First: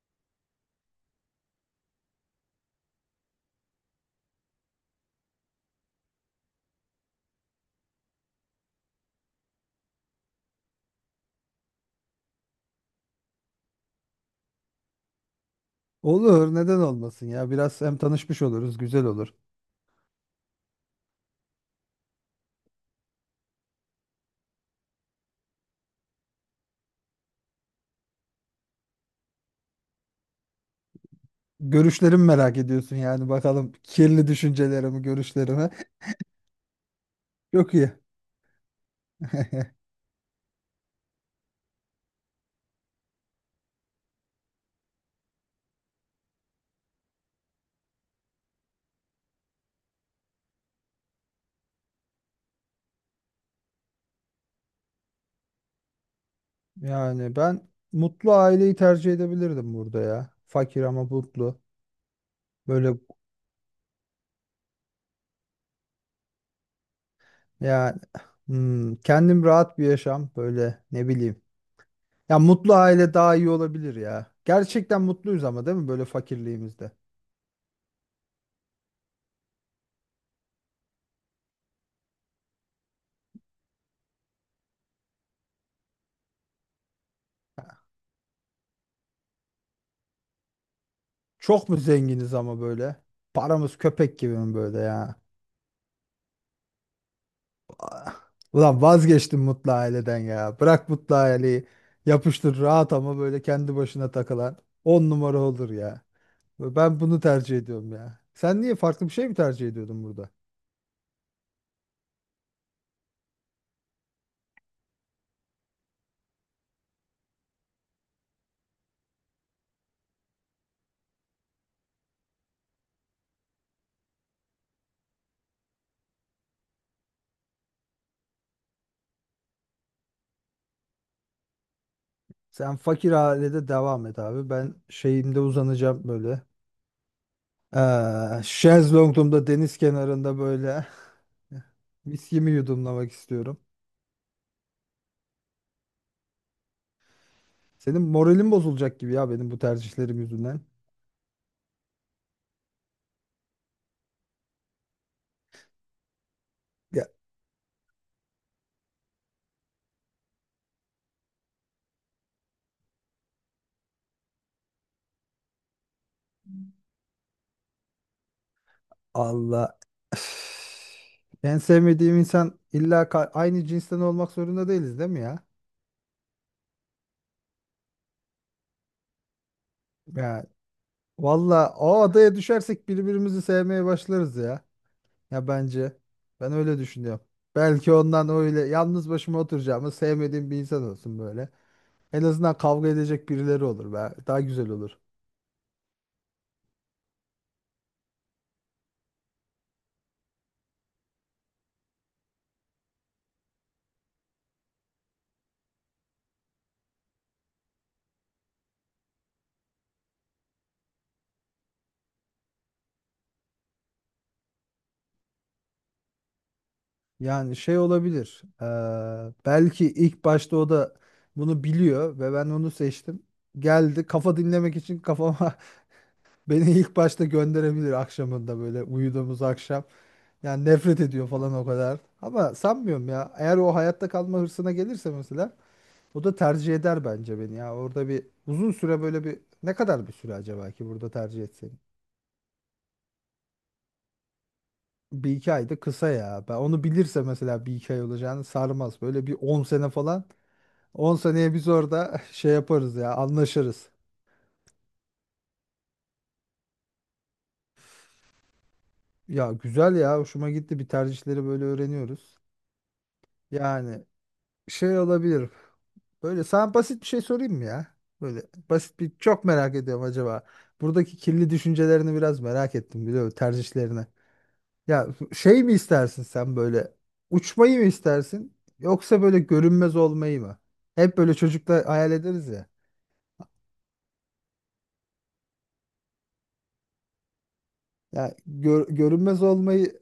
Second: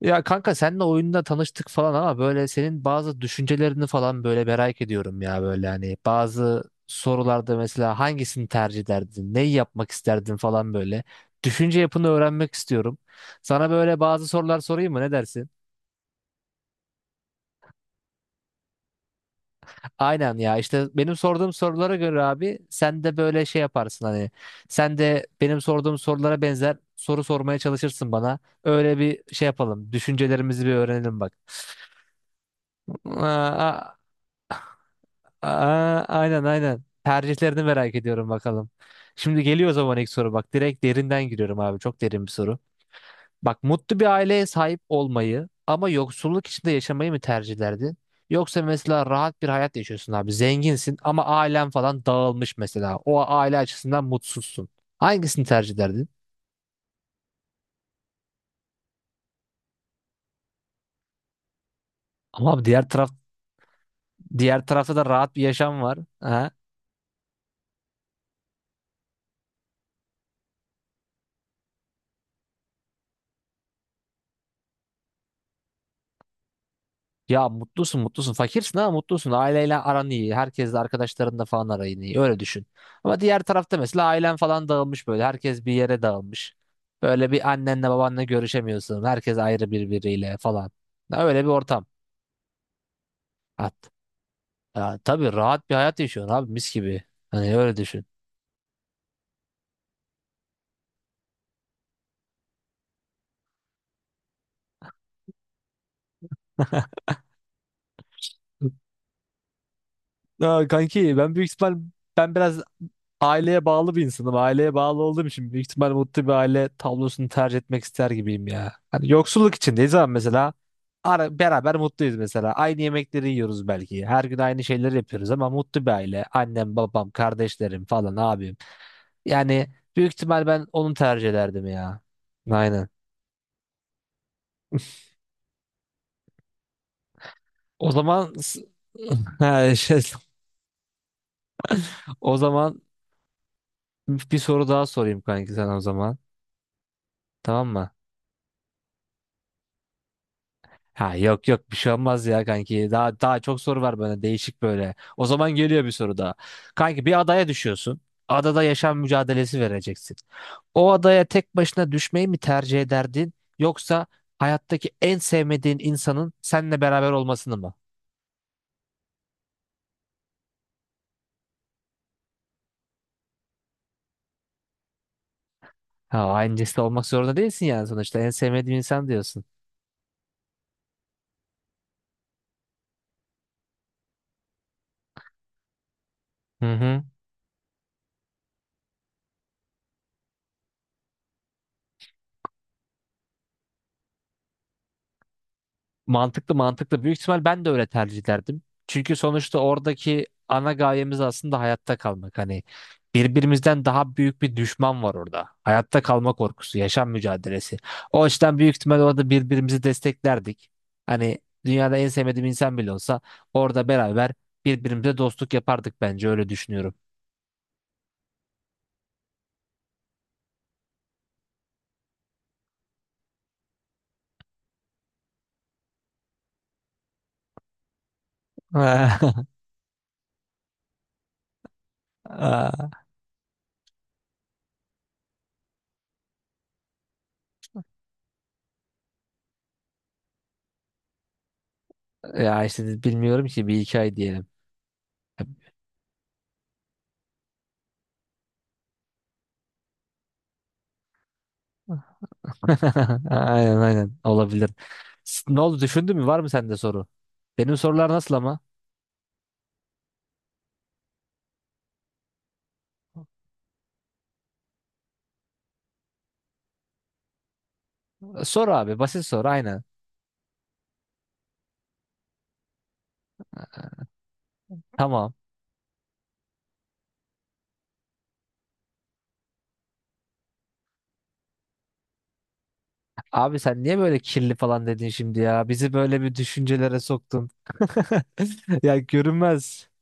Ya kanka seninle oyunda tanıştık falan ama böyle senin bazı düşüncelerini falan böyle merak ediyorum ya böyle hani bazı sorularda mesela hangisini tercih ederdin, neyi yapmak isterdin falan böyle. Düşünce yapını öğrenmek istiyorum. Sana böyle bazı sorular sorayım mı ne dersin? Olur, neden olmasın ya? Biraz hem tanışmış oluruz, güzel olur. Aynen ya işte benim sorduğum sorulara göre abi sen de böyle şey yaparsın hani sen de benim sorduğum sorulara benzer soru sormaya çalışırsın bana. Öyle bir şey yapalım. Düşüncelerimizi bir öğrenelim bak. Görüşlerimi merak ediyorsun yani bakalım Aa, kirli düşüncelerimi, görüşlerimi. Aa, aynen aynen. Tercihlerini Çok iyi. merak ediyorum bakalım. Şimdi geliyor o zaman ilk soru bak. Direkt derinden giriyorum abi. Çok derin bir soru. Bak mutlu bir aileye sahip olmayı ama yoksulluk içinde yaşamayı mı tercihlerdin? Yoksa mesela rahat bir hayat yaşıyorsun abi. Zenginsin ama ailen falan dağılmış mesela. O aile açısından mutsuzsun. Hangisini tercih ederdin? Yani ben mutlu aileyi tercih edebilirdim burada ya. Fakir ama mutlu. Ama abi diğer Böyle taraf diğer tarafta da rahat bir yaşam var. Ha? yani kendim rahat bir yaşam böyle ne bileyim. Ya mutlu aile daha iyi olabilir ya. Gerçekten mutluyuz ama değil mi böyle fakirliğimizde? Ya mutlusun mutlusun. Fakirsin ama mutlusun. Aileyle aran iyi. Herkesle arkadaşlarınla falan arayın iyi. Öyle düşün. Ama diğer tarafta mesela ailen falan dağılmış böyle. Herkes bir yere dağılmış. Böyle bir annenle babanla görüşemiyorsun. Herkes ayrı birbiriyle falan. Ya öyle bir Çok mu ortam. zenginiz ama böyle? Paramız At. köpek gibi mi böyle Ya, ya? tabii rahat bir hayat yaşıyorsun abi mis gibi. Hani öyle düşün. Ulan vazgeçtim mutlu aileden ya. Bırak mutlu aileyi. Yapıştır rahat ama böyle kendi başına takılan. On numara olur ya. Ben bunu tercih ediyorum ya. Sen niye farklı bir şey mi tercih ediyordun burada? Aa, kanki ben büyük ihtimal ben biraz aileye bağlı bir insanım. Aileye bağlı olduğum için büyük ihtimal mutlu bir aile tablosunu tercih etmek ister gibiyim ya. Hani yoksulluk içindeyiz ama mesela ara, beraber mutluyuz mesela. Aynı yemekleri yiyoruz belki. Her gün aynı şeyleri yapıyoruz ama mutlu bir aile. Annem, babam, kardeşlerim falan abim. Yani büyük ihtimal ben onu tercih ederdim ya. Sen Aynen. fakir ailede devam et abi. Ben şeyimde uzanacağım böyle. O zaman Ee, s- şezlongumda Ha, deniz şey, kenarında böyle O viskimi zaman yudumlamak istiyorum. bir soru daha sorayım kanki sana o zaman. Tamam mı? Senin moralin bozulacak gibi ya benim bu tercihlerim yüzünden. Ha yok yok bir şey olmaz ya kanki. Daha daha çok soru var böyle değişik böyle. O zaman geliyor bir soru daha. Kanki bir adaya düşüyorsun. Adada yaşam mücadelesi vereceksin. O adaya tek başına düşmeyi mi tercih ederdin yoksa hayattaki en sevmediğin insanın seninle beraber olmasını mı? Allah. Üf. En sevmediğim insan illa aynı cinsten olmak zorunda değiliz değil mi ya? Ha aynı cinsle olmak zorunda değilsin yani sonuçta en sevmediğin insan diyorsun. Ya valla o adaya düşersek birbirimizi sevmeye başlarız ya. Ya bence. Ben Hı öyle hı. düşünüyorum. Belki ondan öyle yalnız başıma oturacağımı sevmediğim bir insan olsun böyle. En azından kavga edecek birileri olur be. Daha güzel olur. Mantıklı mantıklı. Büyük ihtimal ben de öyle tercih ederdim. Çünkü sonuçta oradaki ana gayemiz aslında hayatta kalmak. Hani birbirimizden daha büyük bir düşman var orada. Hayatta kalma korkusu, yaşam mücadelesi. O açıdan büyük ihtimal orada birbirimizi desteklerdik. Hani dünyada en sevmediğim insan bile olsa orada beraber birbirimize dostluk yapardık bence öyle düşünüyorum. Yani şey olabilir. Belki ilk başta o da bunu biliyor ve ben onu seçtim. Geldi kafa dinlemek için kafama. Beni ilk başta gönderebilir akşamında böyle uyuduğumuz akşam. Yani nefret ediyor falan o kadar. Ama sanmıyorum ya. Eğer o hayatta kalma hırsına gelirse mesela o da tercih eder bence beni ya. Orada bir uzun süre böyle bir ne kadar bir süre acaba ki burada tercih etsen? Ya işte bilmiyorum ki bir hikaye diyelim. Bir iki ay da kısa ya. Ben onu bilirse mesela bir iki ay olacağını sarmaz. Böyle bir 10 sene falan. 10 seneye biz orada şey yaparız ya Aynen anlaşırız. aynen olabilir. Ne oldu düşündün mü? Var mı sende soru? Benim sorular nasıl ama? Ya güzel ya hoşuma gitti bir tercihleri böyle öğreniyoruz. Yani şey olabilir. Böyle sana basit bir şey sorayım mı ya? Böyle Sor abi basit bir basit sor çok merak aynen. ediyorum acaba. Buradaki kirli düşüncelerini biraz merak ettim biliyor musun? Tercihlerini. Ya Tamam. şey mi istersin sen böyle uçmayı mı istersin yoksa böyle görünmez olmayı mı? Hep böyle çocuklar hayal ederiz ya. Abi sen niye böyle kirli falan dedin şimdi ya? Bizi böyle bir düşüncelere soktun. Ya Ya görünmez görünmez. olmayı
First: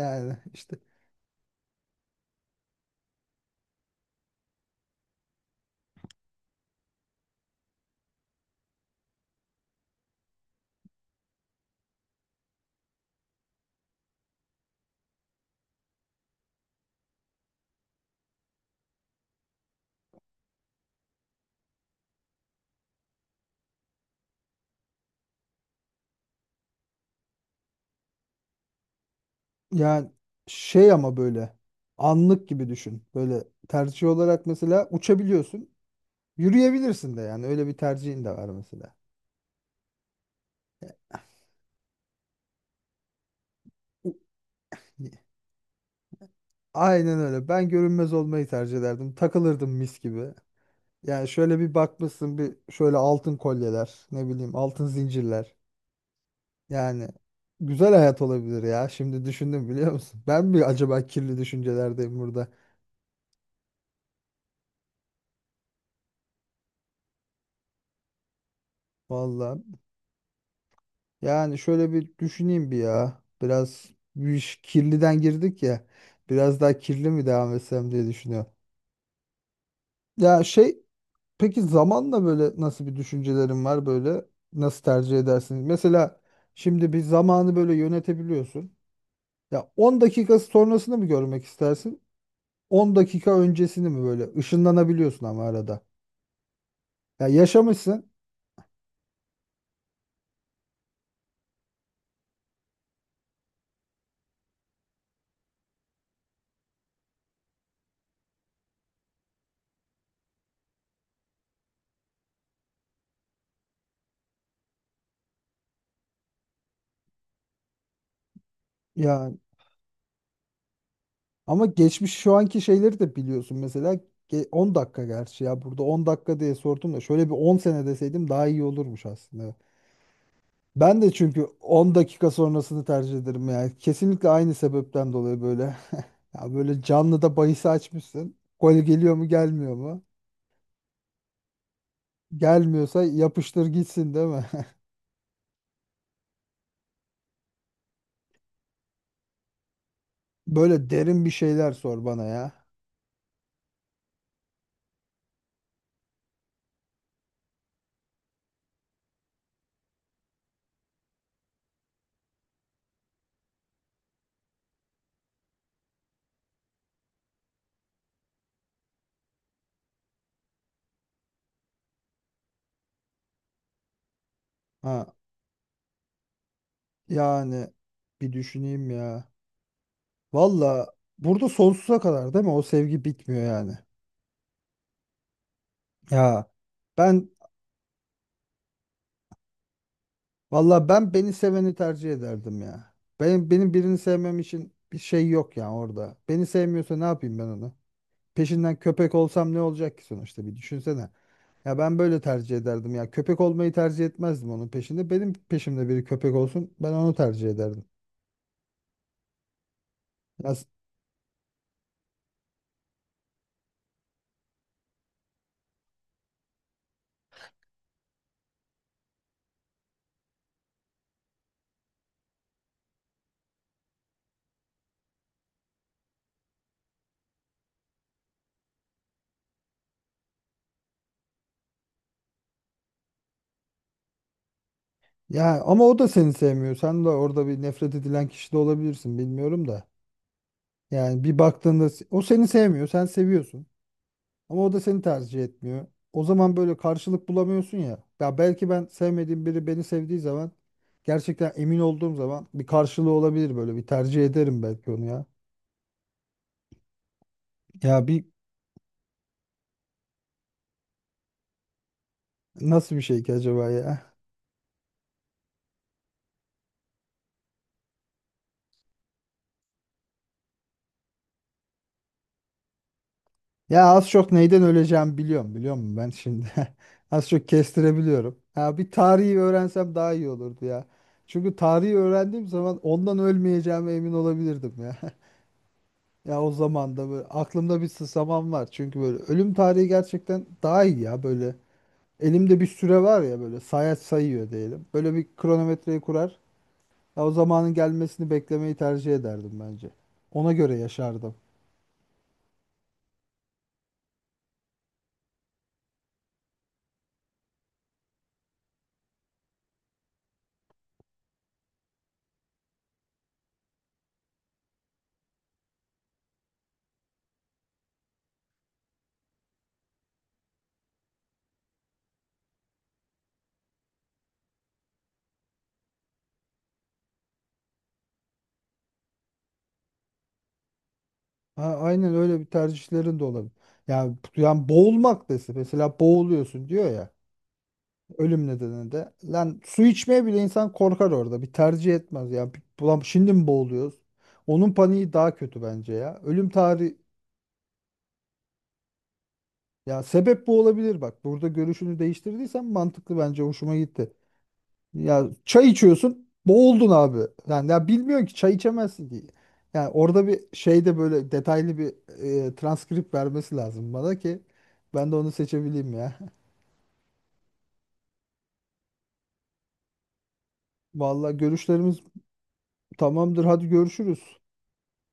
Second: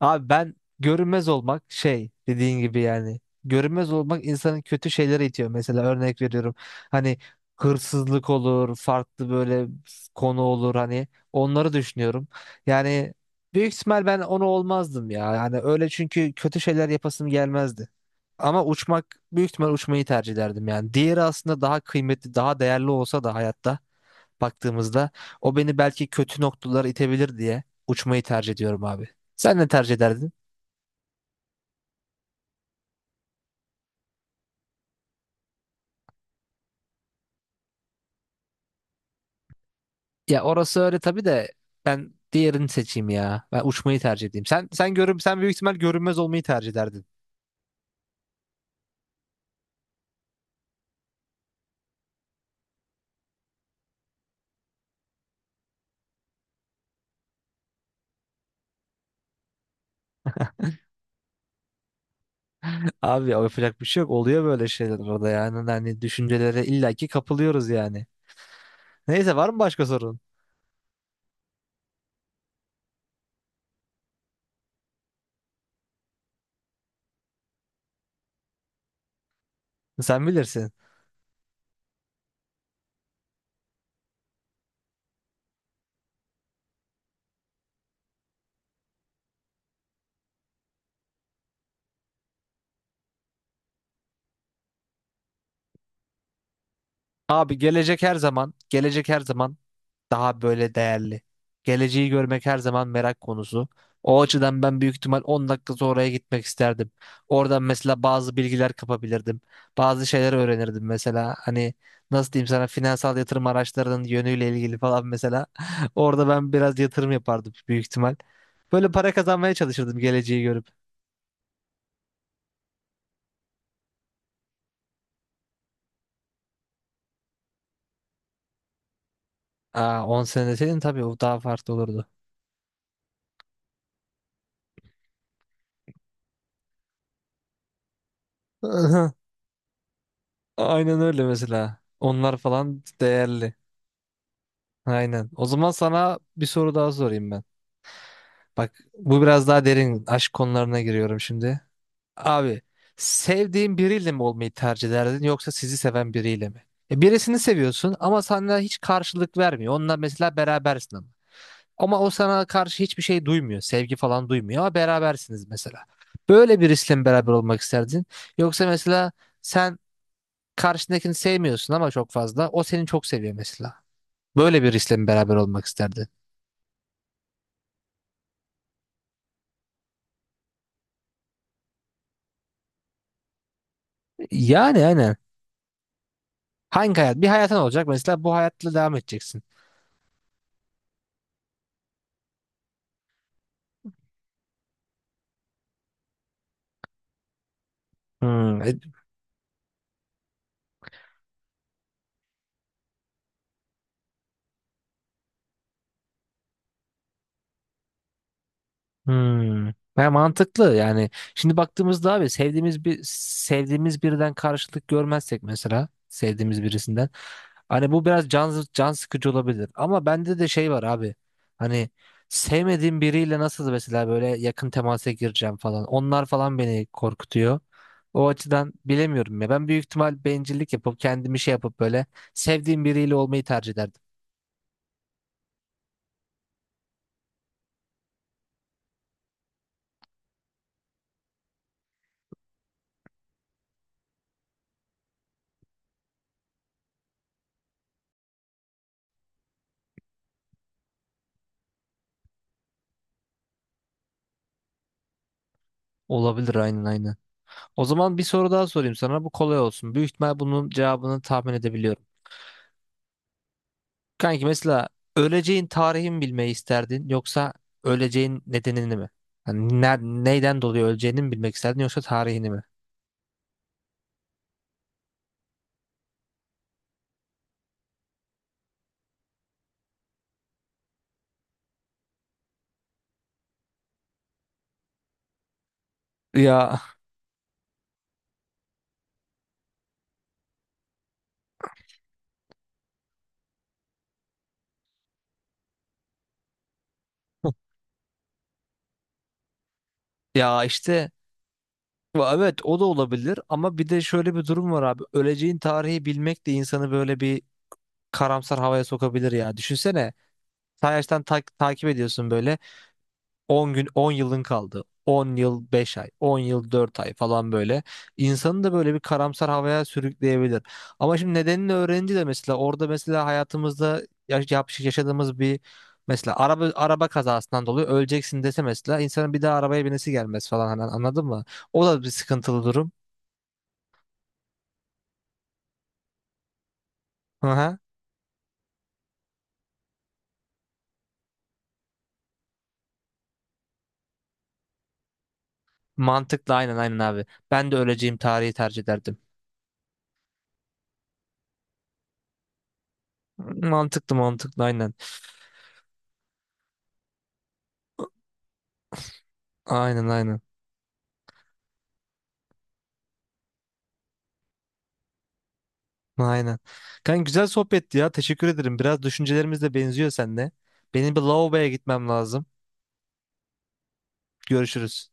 Abi ben işte görünmez olmak şey dediğin gibi yani. Görünmez olmak insanın kötü şeylere itiyor. Mesela örnek veriyorum. Hani hırsızlık olur, farklı böyle konu olur hani onları düşünüyorum. Yani büyük ihtimal ben onu olmazdım ya. Yani öyle çünkü kötü şeyler yapasım gelmezdi. Ama uçmak büyük ihtimal uçmayı tercih ederdim yani. Diğeri aslında daha kıymetli, daha değerli olsa da hayatta baktığımızda o beni belki kötü noktalara itebilir diye uçmayı tercih ediyorum abi. Sen ne tercih yani ederdin? şey ama böyle anlık gibi düşün. Böyle tercih olarak mesela uçabiliyorsun. Yürüyebilirsin de yani öyle bir tercihin de var mesela. Ya orası öyle tabii de ben diğerini seçeyim ya. Ben uçmayı tercih edeyim. Sen büyük ihtimal görünmez olmayı tercih ederdin. Aynen öyle. Ben görünmez olmayı tercih ederdim. Takılırdım mis gibi. Yani şöyle bir bakmışsın bir şöyle altın kolyeler, ne bileyim altın zincirler. Yani güzel hayat olabilir ya. Şimdi düşündüm biliyor musun? Ben mi acaba kirli düşüncelerdeyim burada? Abi yapacak bir şey yok. Oluyor böyle şeyler orada yani. Hani düşüncelere illaki kapılıyoruz yani. Neyse var mı Vallahi. başka sorun? Yani şöyle bir düşüneyim bir ya. Biraz bir iş kirliden girdik ya. Biraz daha kirli mi devam etsem diye düşünüyorum. Sen Ya bilirsin. şey. Peki zamanla böyle nasıl bir düşüncelerin var böyle nasıl tercih edersin? Mesela şimdi bir zamanı böyle yönetebiliyorsun. Ya 10 dakika sonrasını mı görmek istersin? 10 dakika öncesini mi böyle ışınlanabiliyorsun ama arada. Ya Abi gelecek yaşamışsın. her zaman, gelecek her zaman daha böyle değerli. Geleceği görmek her zaman merak konusu. O açıdan ben büyük ihtimal 10 dakika sonraya gitmek isterdim. Oradan mesela bazı bilgiler kapabilirdim. Bazı şeyler öğrenirdim mesela. Hani nasıl diyeyim sana finansal yatırım araçlarının yönüyle ilgili falan mesela. Orada ben biraz yatırım yapardım büyük ihtimal. Böyle para Yani kazanmaya çalışırdım geleceği görüp. ama geçmiş şu anki şeyleri de biliyorsun mesela 10 dakika gerçi ya burada 10 dakika diye sordum da şöyle bir 10 sene deseydim daha iyi olurmuş aslında. Aa, 10 sene deseydin Ben tabii de o daha çünkü farklı 10 olurdu. dakika sonrasını tercih ederim yani. Kesinlikle aynı sebepten dolayı böyle. Ya böyle canlı da bahis açmışsın. Gol geliyor mu gelmiyor mu? Aynen öyle mesela. Onlar falan Gelmiyorsa değerli. yapıştır gitsin değil mi? Aynen. O zaman sana bir soru daha sorayım ben. Bak bu biraz daha derin aşk konularına Böyle giriyorum derin bir şimdi. şeyler sor bana ya. Abi sevdiğin biriyle mi olmayı tercih ederdin yoksa sizi seven biriyle mi? E, birisini seviyorsun ama sana hiç karşılık vermiyor. Onunla mesela berabersin ama. Ama o sana karşı hiçbir şey duymuyor. Sevgi falan duymuyor ama berabersiniz mesela. Böyle birisiyle mi beraber olmak isterdin? Yoksa mesela sen karşındakini sevmiyorsun ama çok fazla. O seni çok seviyor mesela. Böyle birisiyle mi Ha, beraber olmak isterdin? yani bir düşüneyim ya. Valla burada sonsuza kadar değil mi? O sevgi bitmiyor yani. Yani aynen. Ya Hangi hayat? Bir ben hayatın olacak mesela bu hayatla devam edeceksin. Valla ben beni seveni tercih ederdim ya. Benim birini sevmem için bir şey yok ya orada. Beni sevmiyorsa ne yapayım ben onu? Hmm. Peşinden köpek olsam ne olacak ki sonuçta bir düşünsene. Ya ben böyle tercih ederdim ya. Köpek olmayı tercih etmezdim onun peşinde. Benim peşimde biri köpek olsun ben onu tercih ederdim. hmm. Ya Ya, mantıklı yani. Şimdi baktığımızda abi sevdiğimiz birden karşılık görmezsek mesela sevdiğimiz birisinden hani bu biraz can sıkıcı olabilir. Ama bende de şey var abi. Hani sevmediğim biriyle nasıl mesela böyle yakın temasa gireceğim falan. Onlar falan beni korkutuyor. O açıdan bilemiyorum ya. Ben büyük ihtimal bencillik yapıp kendimi şey yapıp böyle sevdiğim biriyle olmayı tercih ederdim. ya ama o da seni sevmiyor. Sen de orada bir nefret edilen kişi de olabilirsin bilmiyorum da. Yani bir baktığında o seni sevmiyor, sen seviyorsun. Ama o da seni tercih etmiyor. O zaman böyle karşılık bulamıyorsun ya. Ya belki ben sevmediğim biri beni sevdiği zaman gerçekten emin olduğum zaman bir karşılığı olabilir böyle bir tercih ederim belki onu ya. Olabilir aynen aynen. O Ya zaman bir bir soru daha sorayım sana. Bu kolay olsun. Büyük ihtimal bunun cevabını tahmin edebiliyorum. nasıl bir şey ki acaba ya? Kanki mesela öleceğin tarihi mi bilmeyi isterdin yoksa öleceğin nedenini mi? Hani neyden dolayı öleceğini mi bilmek isterdin yoksa tarihini mi? Ya az çok neyden öleceğimi biliyorum biliyor musun ben şimdi? Az çok kestirebiliyorum. Ya bir tarihi öğrensem daha iyi olurdu ya. Çünkü tarihi öğrendiğim zaman ondan ölmeyeceğime emin olabilirdim ya. Ya o Ya zaman da böyle aklımda bir sısamam var. Çünkü böyle ölüm tarihi gerçekten daha iyi ya böyle. Elimde bir süre var ya böyle sayaç sayıyor diyelim. Böyle bir kronometreyi kurar. Ya o zamanın gelmesini beklemeyi tercih ederdim bence. Ona ya göre işte yaşardım. Evet o da olabilir ama bir de şöyle bir durum var abi. Öleceğin tarihi bilmek de insanı böyle bir karamsar havaya sokabilir ya. Düşünsene. Sayaçtan takip ediyorsun böyle. 10 gün 10 yılın kaldı. 10 yıl 5 ay, 10 yıl 4 ay falan böyle. İnsanı da böyle bir karamsar havaya sürükleyebilir. Ama şimdi nedenini öğrenince de mesela orada mesela hayatımızda yaşadığımız bir mesela araba kazasından dolayı öleceksin dese mesela insanın bir daha arabaya binesi gelmez falan hani anladın mı? Ha, O da bir aynen öyle bir sıkıntılı durum. tercihlerin de olabilir. Yani, boğulmak desin. Mesela boğuluyorsun diyor ya. Hı hı. Ölüm nedeninde. Lan su içmeye bile insan korkar orada. Bir tercih etmez. Ya ulan şimdi mi boğuluyoruz? Onun paniği daha kötü bence ya. Ölüm Mantıklı aynen tarihi. aynen abi. Ben de öleceğim tarihi tercih ederdim. Ya sebep bu olabilir bak. Burada görüşünü değiştirdiysen mantıklı bence hoşuma gitti. Mantıklı mantıklı aynen. Ya çay içiyorsun, boğuldun abi. Yani ya bilmiyorsun ki çay içemezsin ki. Yani Aynen orada bir aynen. şeyde böyle detaylı bir transkript vermesi lazım bana ki ben de onu seçebileyim ya. Aynen. Kanka güzel sohbetti ya. Teşekkür ederim. Biraz düşüncelerimiz de benziyor seninle. Benim bir Vallahi lavaboya görüşlerimiz gitmem lazım. tamamdır. Hadi görüşürüz. Görüşürüz.